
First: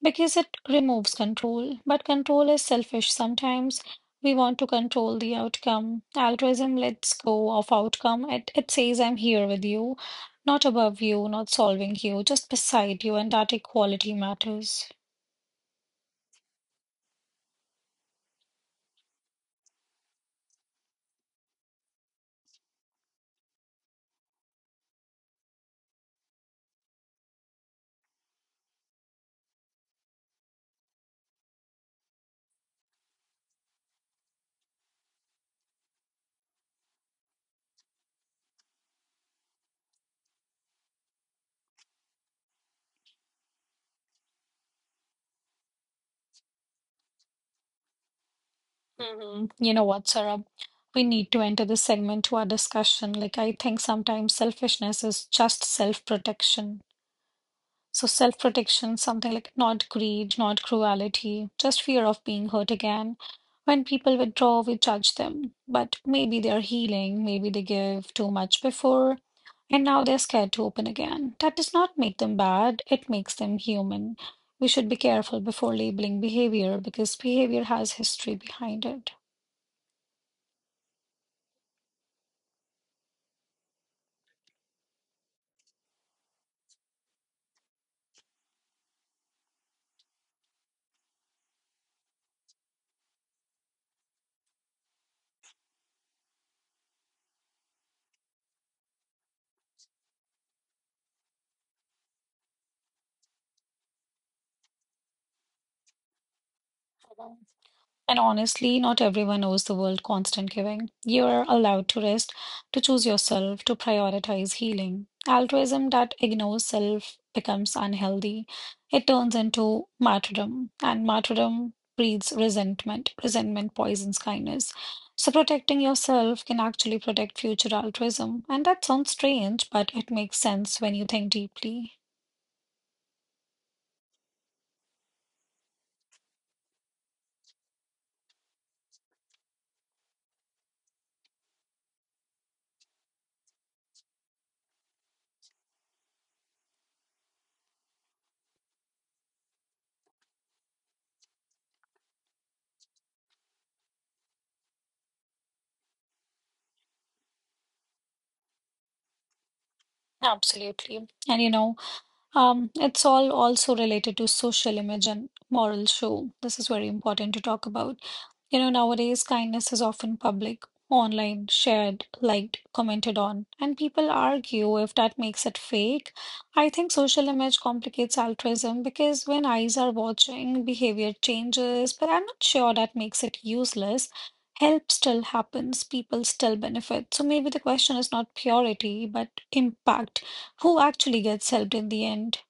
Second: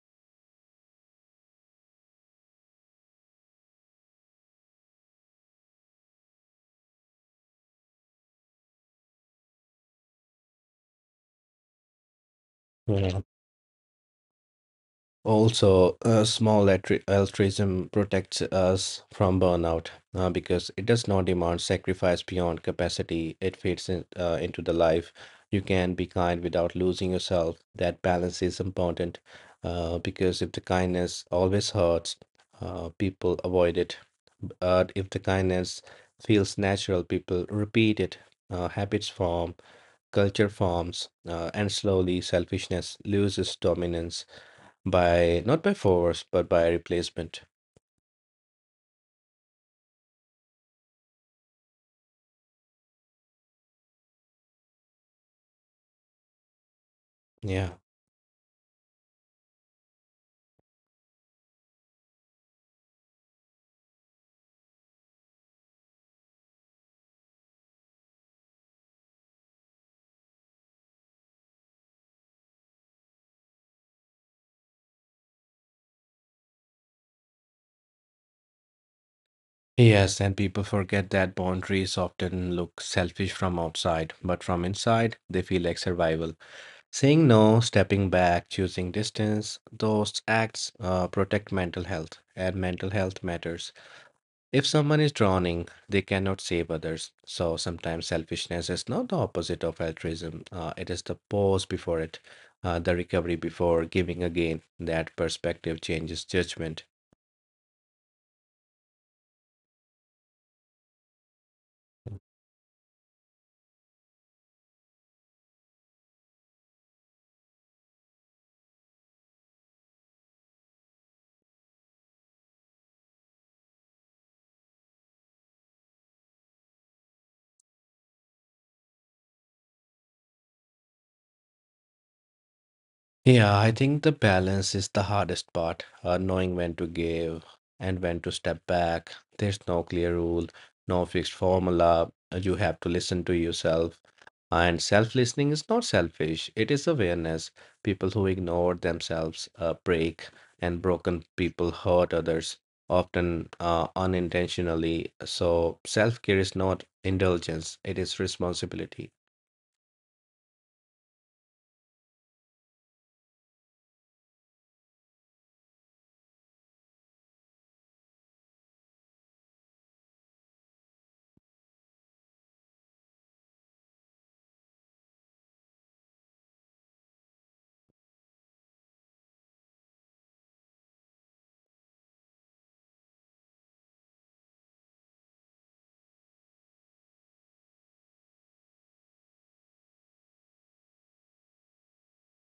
A: because it removes control. But control is selfish sometimes. We want to control the outcome. Altruism lets go of outcome. It, it says, I'm here with you, not above you, not solving you, just beside you,
B: Yeah.
A: and that equality matters.
B: Also, uh, small altru- altruism protects us from burnout uh, because it does not demand sacrifice beyond capacity. It fits in, uh, into the life. You can be kind without losing yourself. That balance is important uh, because if the kindness always hurts, uh, people avoid it. But if the kindness feels natural, people repeat it. Uh, habits form, culture forms, uh, and slowly selfishness loses dominance. By not by force but by replacement.
A: Mhm. You know what, Sarah? We need to enter this segment to our discussion. Like, I think sometimes selfishness is just self-protection.
B: Yeah.
A: So, self-protection, something like not greed, not cruelty, just fear of being hurt again. When people withdraw, we judge them. But maybe they're healing, maybe they give too much before, and now they're scared to open again. That does not make them bad, it makes them human. We should be careful before labeling behavior because behavior has history behind it.
B: Yes, and people forget that boundaries often look selfish from outside, but from inside they feel like survival. Saying no, stepping back, choosing distance, those acts uh, protect mental health, and mental health matters. If someone is drowning, they cannot save others. So sometimes selfishness is not the opposite of altruism, uh, it is the pause before it, uh, the recovery before giving again. That perspective changes judgment.
A: And honestly, not everyone owes the world constant giving. You are allowed to rest, to choose yourself, to prioritize healing. Altruism that ignores self becomes unhealthy. It turns into martyrdom, and martyrdom breeds resentment. Resentment poisons kindness. So, protecting yourself can actually protect future altruism. And that sounds strange, but it makes sense when you think deeply.
B: Yeah, I think the balance is the hardest part, uh, knowing when to give and when to step back. There's no clear rule, no fixed formula. Uh, You have to listen to yourself. And self-listening is not selfish, it is awareness. People who ignore themselves uh, break, and broken people hurt others, often uh, unintentionally. So, self-care is not indulgence, it is responsibility.
A: Absolutely. And you know, Um, it's all also related to social image and moral show. This is very important to talk about. You know, nowadays, kindness is often public, online, shared, liked, commented on, and people argue if that makes it fake. I think social image complicates altruism because when eyes are watching, behavior changes, but I'm not sure that makes it useless. Help still happens, people still benefit. So maybe the question is not purity, but impact. Who actually gets helped in the end?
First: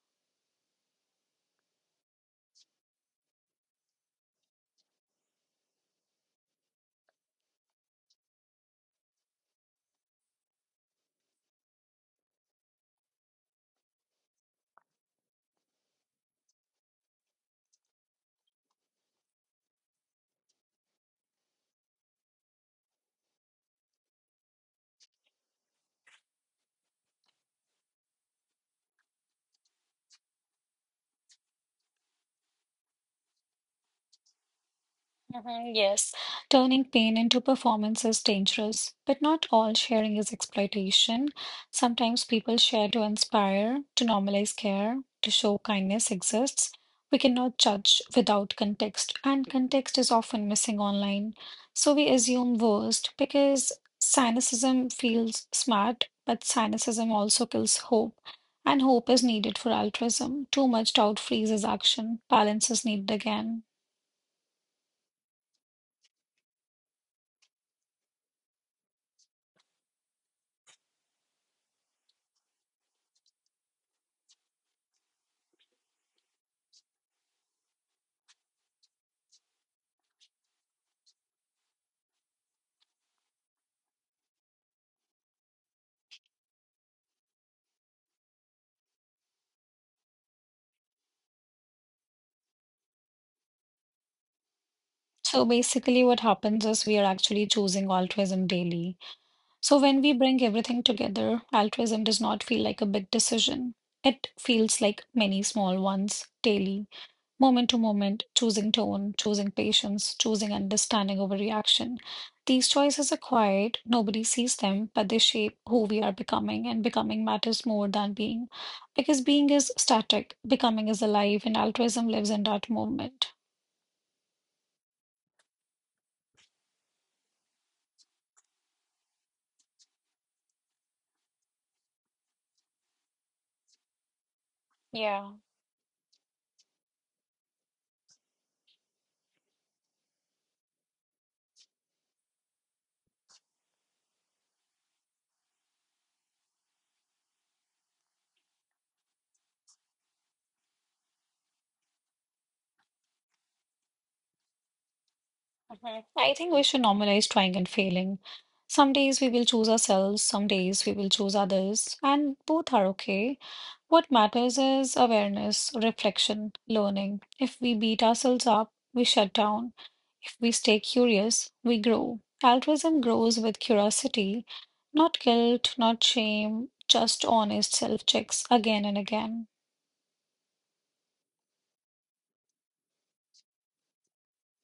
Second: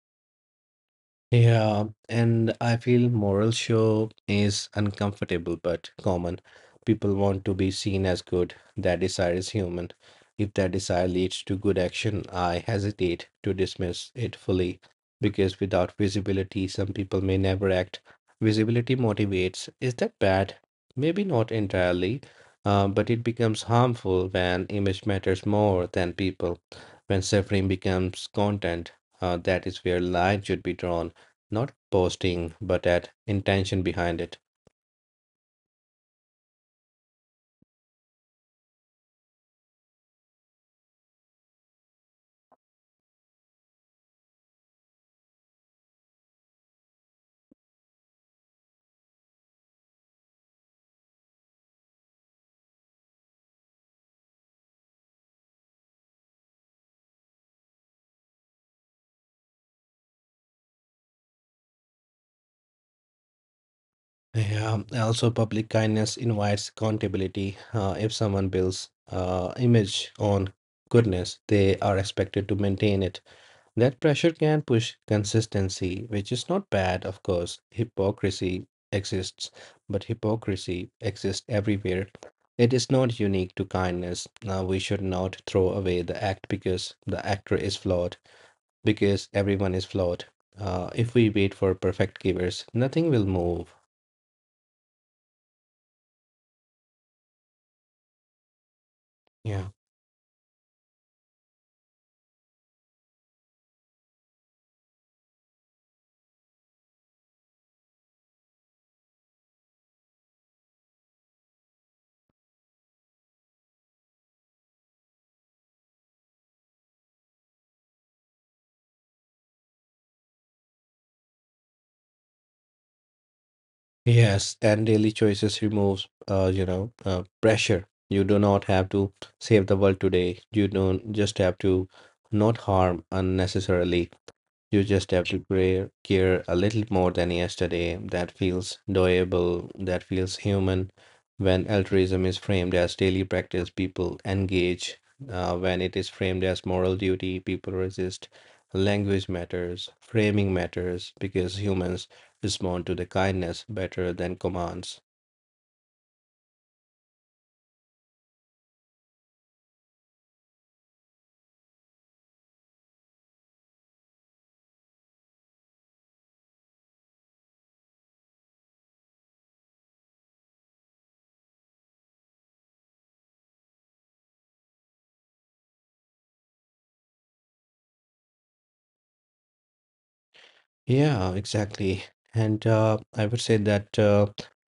B: Yeah, and I feel moral show is uncomfortable but common. People want to be seen as good. That desire is human. If that desire leads to good action, I hesitate to dismiss it fully because without visibility, some people may never act. Visibility motivates. Is that bad? Maybe not entirely, uh, but it becomes harmful when image matters more than people. When suffering becomes content, uh, that is where line should be drawn, not boasting, but at intention behind it.
A: Mhm. Yes, turning pain into performance is dangerous, but not all sharing is exploitation. Sometimes people share to inspire, to normalize care, to show kindness exists. We cannot judge without context, and context is often missing online. So we assume worst because cynicism feels smart, but cynicism also kills hope, and hope is needed for altruism. Too much doubt freezes action, balance is needed again.
B: Yeah, also public kindness invites accountability. Uh, if someone builds uh, image on goodness, they are expected to maintain it. That pressure can push consistency, which is not bad, of course. Hypocrisy exists, but hypocrisy exists everywhere. It is not unique to kindness. Now, we should not throw away the act because the actor is flawed. Because everyone is flawed. Uh, if we wait for perfect givers, nothing will move.
A: So basically, what happens is we are actually choosing altruism daily.
B: Yeah.
A: So when we bring everything together, altruism does not feel like a big decision. It feels like many small ones daily, moment to moment, choosing tone, choosing patience, choosing understanding over reaction. These choices are quiet, nobody sees them, but they shape who we are becoming, and becoming matters more than being. Because being is static, becoming is alive, and altruism lives in that moment.
B: Yes, and daily choices removes, uh, you know, uh, pressure. You do not have to save the world today. You don't just have to not harm unnecessarily. You just have
A: Yeah.
B: to care, care a little more than yesterday. That feels doable, that feels human. When altruism is framed as daily practice, people engage. Uh, when it is framed as moral duty, people resist. Language matters, framing matters, because humans respond to the kindness better than commands.
A: Mhm. I think we should normalize trying and failing. Some days we will choose ourselves, some days we will choose others, and both are okay. What matters is awareness, reflection, learning. If we beat ourselves up, we shut down. If we stay curious, we grow. Altruism grows with curiosity, not guilt, not shame, just honest self checks again and again.
B: Yeah, exactly. And uh, I would say that, uh,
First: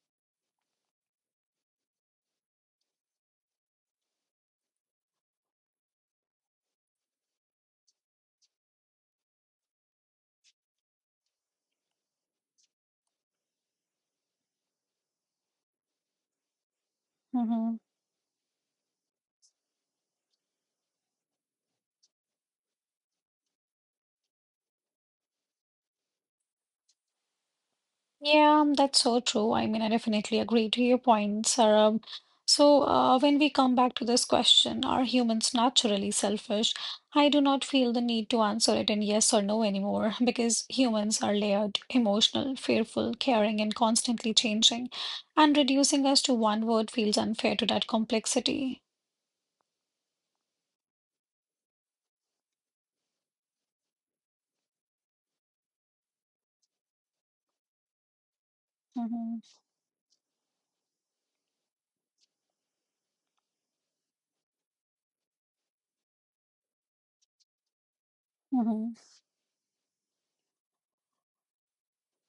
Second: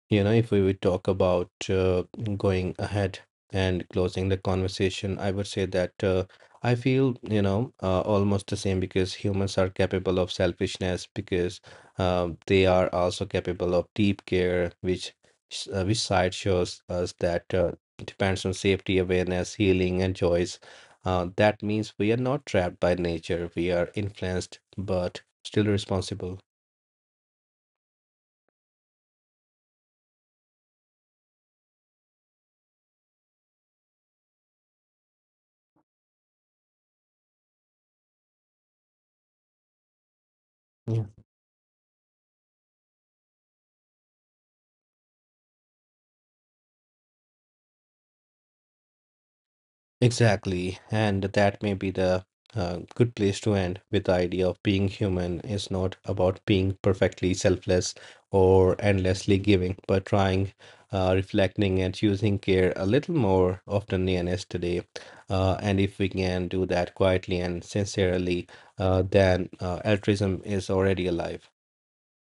B: you know, if we would talk about uh, going ahead and closing the conversation, I would say that uh, I feel, you know, uh, almost the same because humans are capable of selfishness because um, they are also capable of deep care, which s- uh, which side shows us that uh,
A: Hmm.
B: depends on safety, awareness, healing, and choice. Uh, that means we are not trapped by nature. We are influenced, but still responsible.
A: Yeah, that's so true. I mean, I definitely agree to your point, Sarah. So, uh, when we come back to this question, are humans naturally selfish? I do not feel the need to answer it in yes or no anymore because
B: Yeah.
A: humans are layered, emotional, fearful, caring, and constantly changing. And reducing us to one word feels unfair to that complexity.
B: Exactly. And that may be the uh, good place to end with the idea of being human is not about being perfectly selfless or endlessly
A: Mm-hmm.
B: giving, but trying, uh, reflecting, and choosing care a little more often than yesterday. Uh, and if we can do that quietly and sincerely,
A: Mm-hmm.
B: uh, then uh, altruism is already alive.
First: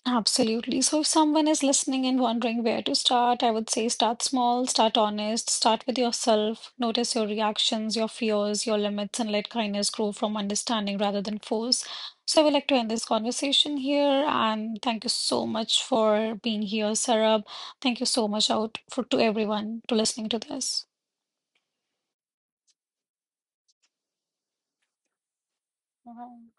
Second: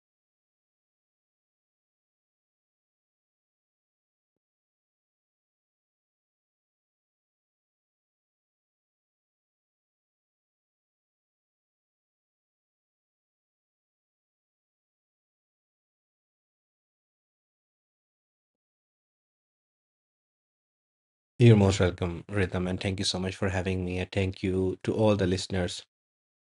A: Absolutely. So if someone is listening and wondering where to start, I would say start small, start honest, start with yourself, notice your reactions, your fears, your limits, and let kindness grow from understanding rather than force. So I would like to end this conversation here and thank you so much for being here, Sarab. Thank you so much out for to everyone to listening to this.
B: You're most welcome, Rhythm, and thank you so much for having me. And thank you to all the listeners.
A: Bye.